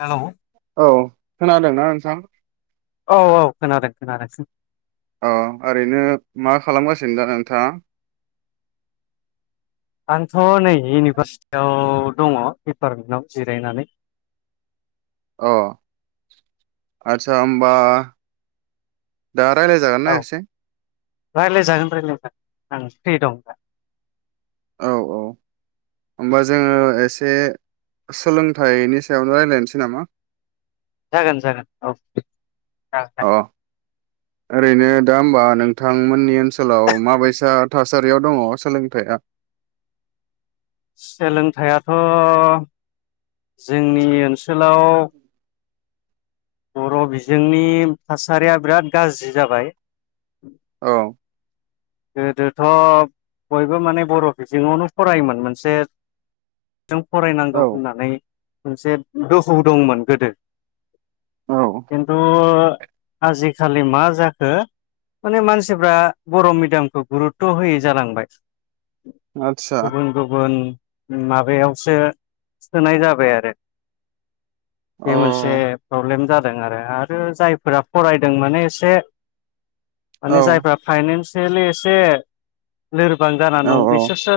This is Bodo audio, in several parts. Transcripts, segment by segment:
हेल औ खोनादोंना नोंथां औ औ खोनादों खोनादों सों औ ओरैनो मा खालामगासिनो दा नोंथाङा आंथ' नै इउनिभारसिटियाव दङ दिपारमेन्टाव जिरायनानै अ आदसा होमबा दा रायलाय जागोनना एसे रायलाय जागोन रायलाय जागोन आं फ्रि दं दा औ औ होमबा जोङो एसे सोलोंथाइनि सायावनो रायलायनोसै नामा जागोन जागोन औ जागोन दे अ ओरैनो दा होमबा नोंथांमोननि ओनसोलाव माबायसा थासारियाव दङ सोलोंथाइया सोलोंथाइयाथ' जोंनि ओनसोलाव बर' बिजोंनि थासारिया बिराद गाज्रि जाबाय औ गोदोथ' बयबो माने बर' बिजोङावनो फरायोमोन मोनसे जों फरायनांगौ औ होननानै मोनसे दोहौ दंमोन गोदो औ खिनथु आजि खालि मा जाखो माने मानसिफ्रा बर' मिड मिदियामखौ गुरुत्त' होयै जालांबाय आदसा गुबुन गुबुन माबायावसो सोनाय जाबाय आरो अ बे मोनसे प्रब्लेम जादों दों आरो आरो जायफोरा फरायदों माने एसे औ माने जायफ्रा फाइनेन्स थेलि एसे लोरबां जाना औ दं बिसोरसो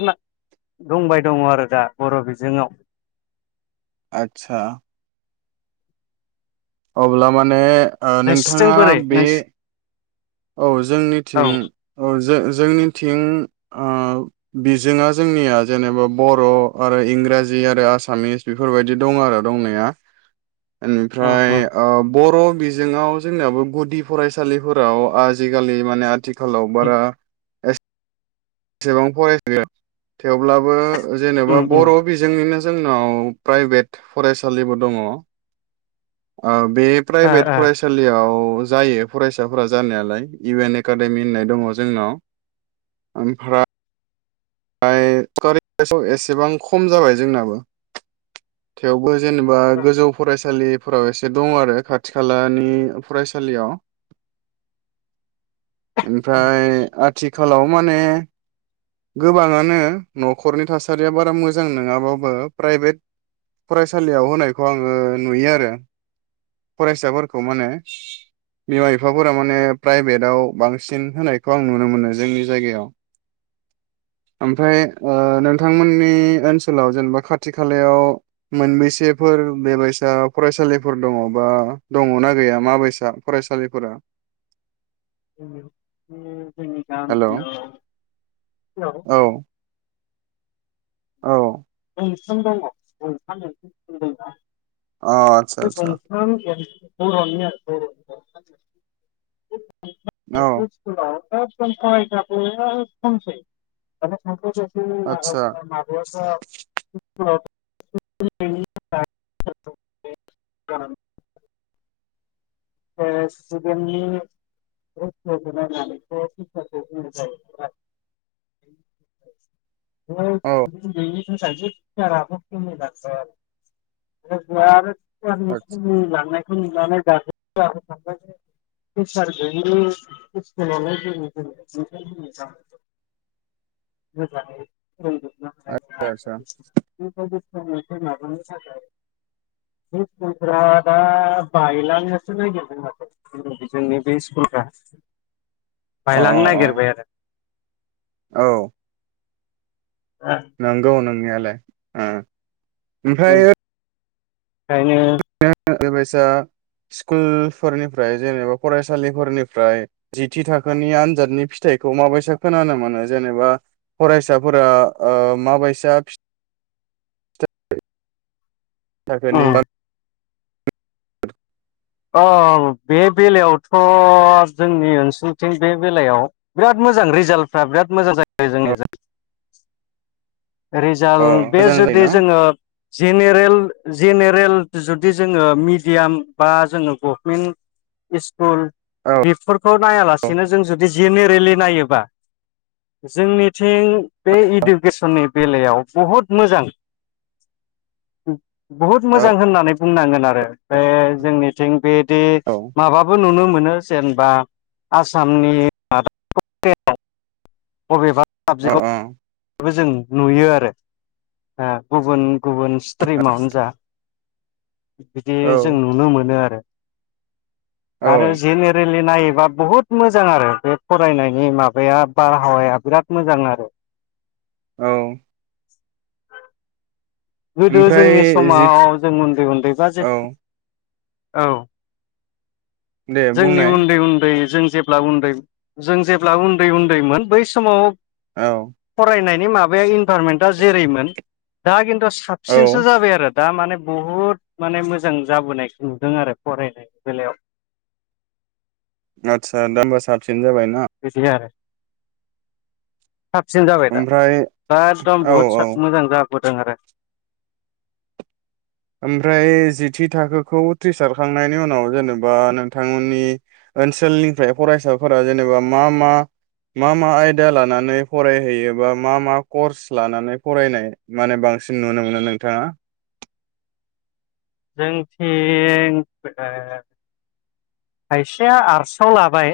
दंबाय दङ आरो दा बर' बिजोङाव आतसा अब्ला माने ओ नोंसिथिं नोंथाङा बोरै बे नोंस औ औ जोंनिथिं औ जो जोंनिथिं ओ बिजोंआ जोंनिया जेनेबा बर' आरो इंराजि आरो आसामिस बेफोरबायदि दं आरो दंनाया उम ओनिफ्राय बर' बिजोङाव जोंनयाबो गुदि फरायसालिफोराव आजिखालि माने आथि खालाव उम बारा एस बेसेबां फरायसा गैया थेवब्लाबो जेनेबा उम उम बर' बिजोंनिनो जोंनाव प्राइभेट फरायसालिबो दङ ओ बे ओ प्राइभेट ओ फरायसालियाव जायो फरायसाफोरा जानायालाय इउ एन एकाडेमि होननाय दङ जोंनाव ओमफ्राय फाय सारखारिआव एसेबां खम जाबाय जोंनाबो थेवबो जेनेबा गोजौ फरायसालि फोराव एसे दं आरो खाथि खालानि फरायसालियाव ओमफ्राय आथ आथिखालाव माने गोबाङानो न'खरनि थासारिया बारा मोजां नङाबाबो प्राइभेट फरायसालियाव होनायखौ आङो नुयो आरो फरायसाफोरखौ माने बिमा बिफाफोरा माने प्राइभेटाव बांसिन होनायखौ आं नुनो मोनो जोंनि जायगायाव ओमफ्राय ओ नोंथांमोननि ओनसोलाव जेनेबा खाथि खालायाव मोनबेसेफोर बेबायसा फरायसालिफोर दङ बा दङना गैया माबायसा फरायसालिफोरा जोंनियाव ओम जोंनि हेल' औ गामियाव हेलौ औ गंथाम दङ गंथाम एल पि सिकुल दंना अ आतसा आतसा [unintelligible] गंथाम एल पि औ सिकुलाव एकदम फरायसाफोरा खमसै साफा आतसा सानैल'सै [unintelligible] [unintelligible] स्टुडेन्टनि रहैसखौ नायनानै टिसारखौ होनाय जायो औ नालाय [unintelligible] [unintelligible] सिखुलारनि खमि आतसा लांनाय आंथ' नुलानो दाबो [unintelligible] रोंजोबनो हानाय आतसा आतसा नङा बिनिखायनो [unintelligible] [unintelligible] अ बायलांनो नागिरबाय अ आरो औ दा नंगौ नोंनिया ले ओ ओमफाय ओंखायनो बेबायसा स्कुलफोरनिफ्राय जेनेबा फरायसालिफोरनिफ्राय जिथि थाखोनि आनजादनि फिथाइखौ माबायसा खोनानो मोनो जेनेबा फरायसाफोरा ओ माबायसा फिथाइ थाखोनि उम अ बे बेलायावथ' जोंनि ओनसोलथिं बे बेलायाव बिराद मोजां रिजाल्टफ्रा बिराद मोजां जायो यो जोंनिजाय अ रिजाल्ट बे मोजां जुदि जायोना जोङो जेनेरेल जेनेरेल जुदि जोङो मिडियाम बा जोङो गभमेन्ट इस खुल औ बेफोरखौ नायालासेनो जों जुदि जेनेरेलि नायोबा जोंनिथिं बे इडुकेसननि बेलायाव बुहुद मोजां बहुद औ मोजां होननानै बुंनांगोन आरो ओ जोंनिथिं बेदि औ माबाबो नुनो मोनो जेनबा आसामनि माबेबा टप टेनाव बबेबा अ अ साबजेखआव बेबो जों नुयो आरो ओ गुबुन गुबुन स्ट्रिमावनो जा बिदि जों औ नुनो मोनो आरो आरो औ जेनेरेल नायोबा बुहुद मोजां आरो बे फरायनायनि माबाया बारहावाया बिराद मोजां आरो औ गोदो ओमफ्राय जोंनि जि समाव जों उन्दै उन्दैबा जे औ औ दे जोंनि बुंनाय उन्दै उन्दै जों जेब्ला उन्दै जों जेब्ला उन्दै उन्दैमोन बै समाव औ बे माबाया इनभारमेन्टआ जेरैमोन दा खिन दा औ साबसिनसो जाबाय आरो दा माने बुहुद माने मोजां जाबोनायखौ नुदों आरो फरायनि बेलायाव आदसा दा होमबा साबसिन जाबाय बिदि आरो साबसिन जाबाय दा ओमफ्राय दा एगदम औ बुहुद औ मोजां जाबाय होदों आरो ओमफ्राय जिथि थाखोखौ उथ्रिसारखांनायनि उनाव जेनेबा नोंथांमोननि ओनसोलनिफ्राय फरायसाफोरा जेनेबा मा मा मा मा आयदा लानानै फरायहैयो बा मा मा कर्स लानानै फरायनाय माने बांसिन नुनो मोनो नोंथाङा जोंथिं ओ खायसेया आर्सआव लाबाय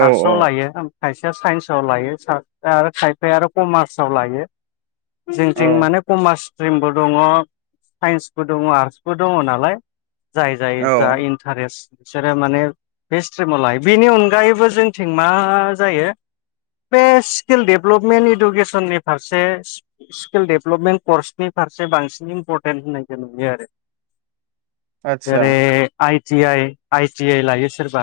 औ औ आरसआव लायो खायसेया साइन्सआव लायो सा आरो खायफाया आरो कमार्सआव लायो औ जोंथिं माने कमार्स स्ट्रिमबो दङ साइन्स बो दङ आर्टसबो दङ नालाय जाय जाय जा औ इन्टारेस्ट बिसोरो माने बे स्ट्रिमाव लायो बेनि अनगायैबो जोंथिं मा जायो बे स्किल डेभेलपमेन्ट इडुकेसननि फारसे स्किल डेभेलपमेन्ट कर्सनि फारसे बांसिन इम्परटेन्ट होनाय जों नुयो आरो आदसा जेरै I T I I T I लायो सोरबा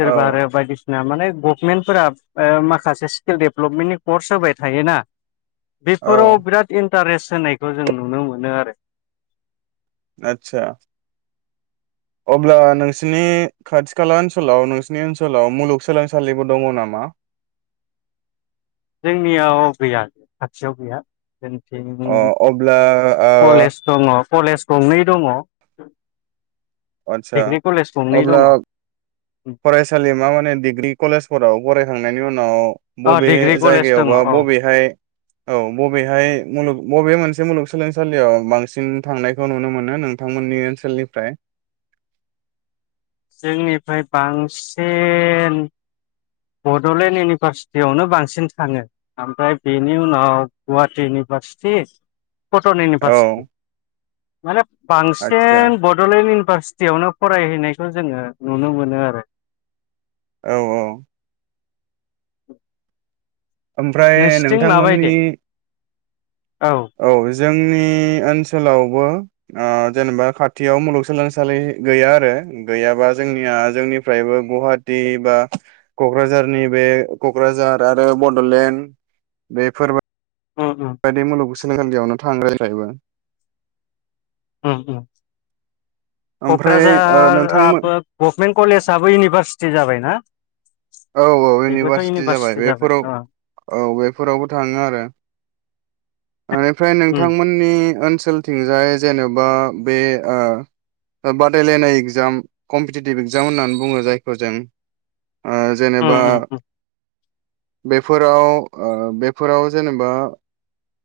औ आरो बायदि सि ना माने गभमेन्टफोरा ओ माखासे स्किल डेभेलपमेन्टनि कर्स होबाय थायोना औ बेफोराव बिराद इन इन्टारेस्ट होनायखौ जों नुनो मोनो आरो आतसा अब्ला नोंसिनि खाथि खाला ओनसोलाव नोंसिनि ओनसोलाव मुलुगसोलोंसालिबो दङ नामा जोंनियाव गैया खाथियाव गैया जों अ अब्ला ओ दङ कलेज गंनै दङ। आदसा डिग्रि कलेज गंनै अब्ला दङ फरायसालिमा माने डिग्रि कलेजफोराव फरायखांनायनि उनाव अ बबे डिग्रि कलेज दङ जायगायावबा औ बबेहाय औ बबेहाय मुलुग बबे मोनसे मुलुगसोलोंसालियाव बांसिन थांनायखौ नुनो मोनो नोंथांमोननि ओनसोलनिफ्राय जोंनिफ्राय बांसिन बड'लेण्ड इउनिभारसिटियावनो बांसिन थाङो ओमफ्राय बेनि उनाव गुवाहाटि इउनिभारसिटि कटन औ इउनिभारसिटि माने आदसा बांसिन बड'लेण्ड इउ इउनिभारसिटियावनो फरायहैनायखौ जोङो नुनो मोनो आरो औ औ [inaudible] ओमफ्राय नोंसिथिं माबायदि नोंथांमोननि औ जोंनि ओनसोलावबो ओ जेनेबा खाथियाव मुलुगसोलोंसालि गैया आरो गैयाबा जोंनिया जोंनिफ्रायबो गुवाहाटि बा क'क्राझारनि बे क'क्राझार आरो बड'लेण्ड बेफोरबाय उम बायदि मुलुगसो सोलोंसालियावनो थाङो जोंनिफ्रायबो उम उम ओमफ्राय ओ नोंथांमोन क'क्राझाराबो गभमेन्ट कलेजाबबो इउनिभारसिटि जाबाय। हो औ औ बेबोथ' इउनिभारसिटि जाबाय बेफोराव अ औ बेफोरावबो थाङो आरो इनिफ्राय उम नोंथांमोननि ओनसोल ओनसोलथिंजाय जेन'बा बे ओ बादायलायनाय एग्जाम कम्पिटिटिभ इक्जाम होननानै बुङो जायखौ जों। ओ उम जेनेबा उम उम बेफोराव ओ बेफोराव जेनेबा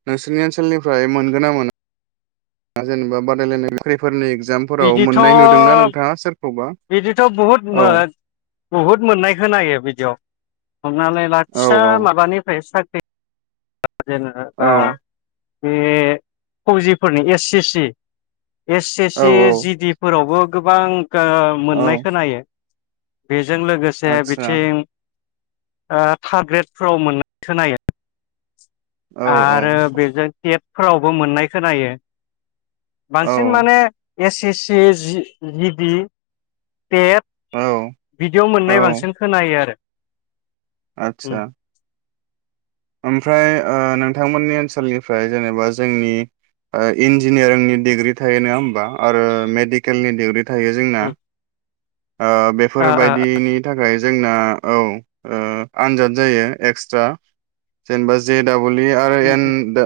नोंसोरनि ओनसोलनिफ्राय मोनगोन ना मोना जेनेबा बादायलायनाय साख्रिफोरनि इग बिदिथ' बिदिथ' बुहुद औ मोद बुहुद मोननायखौ खोनायो बिदियाव हमनानै ला। औ फिसा माबानिफ्राय साख्रि जेनोबा औ बे फौजिफोरनि S C C S S औ सि जि औ डि फोरावबो गोबां ओ मोननाय औ खोनायो। बे जों लोगोसे आदसा बिथिं ओ थार ग्रेडफोराव मोननाय खोनायो औ औ आरो बेजों टेट फोरावबो मोननाय खोनायो औ बांसिन माने एस एस सि जि जिडि टेट औ बिदियाव' मोननाय बांसिन खोनायो आरो उम आतसा ओमफ्राय ओ नोंथांमोननि ओनसोलनिफ्राय जेनेबा जोंनि इन्जिनियारिंनि डिग्रि थायो नङा होमबा आरो मेडिकेलनि डिग्रि थायो जोंना उम ओ ओ ओ बेफोरबायदिनि थाखाय जोंना औ ओ आनजाद जायो एक्सट्रा जेनेबा जे दाबल हलि आरो ए उम दा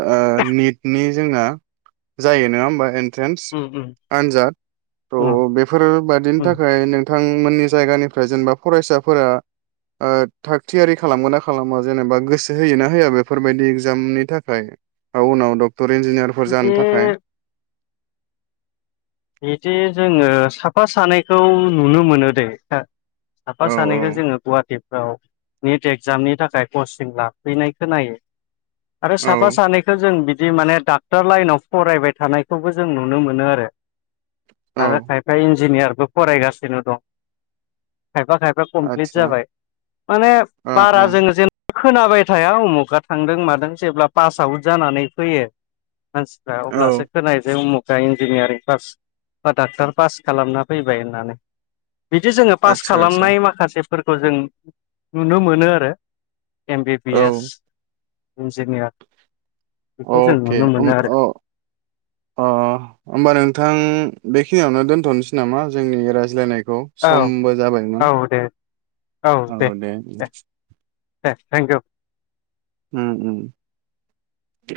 निटनि जोंना जायो नङा होमबा नों थ्रेनस उम उम आनजाद त' उम बेफोर बायदिनि उम थाखाय ओमफाय नोंथांमोननि जायगानिफ्राय जेनेबा फरायसाफोरा ओ थाग थियारि खालामगोन ना खालामा जेनेबा गोसो होयो ना होआ बेफोरबायदि एगजामनि थाखाय औ उनाव डक्टर इन्जिनियारफोर जानो बिदि थाखाय बिदि जोङो साफा सानैखौ नुनो मोनो दे साफा औ सानैखौ जोङो गुवाहाटि ओ नेट एगजामनि थाखाय कचिं लाफैनाय खोनायो आरो साफा सानैखौ जों बिदि जि माने डाक्टर लाइनाव फरायबाय थानायखौबो जों नुनो मोनो आरो आरो खायफा इन्जिनियारबो फरायगासिनो दं खायफा खायफा कमप्लिट आतसा जाबाय माने ओ बारा ओ जोङो जेन खोनाबाय थाया उमुका थांदों मादों जेब्ला पास आउट जानानै फैयो मानसिफ्रा औ अब्लासो खोनाय जै उमुखानि दिनिथनि पास बा डाक्टर पास खालामना फैबाय होननानै बिदि जोङो पास आतसा आतसा खालामनाय माखासे फोरखौ जों नुनो मोनो आरो एम बि बि औ एस इन्जिनियार बेखौ जों अके नुनो अ मोनो आरो अ होमबा नोंथां बेखिनियावनो दोन्थ'नोसै नामा जोंनि रायज्लायनाय खौ औ समबो जाबायमोन औ दे औ दे दे थेंकिउ उम उम दे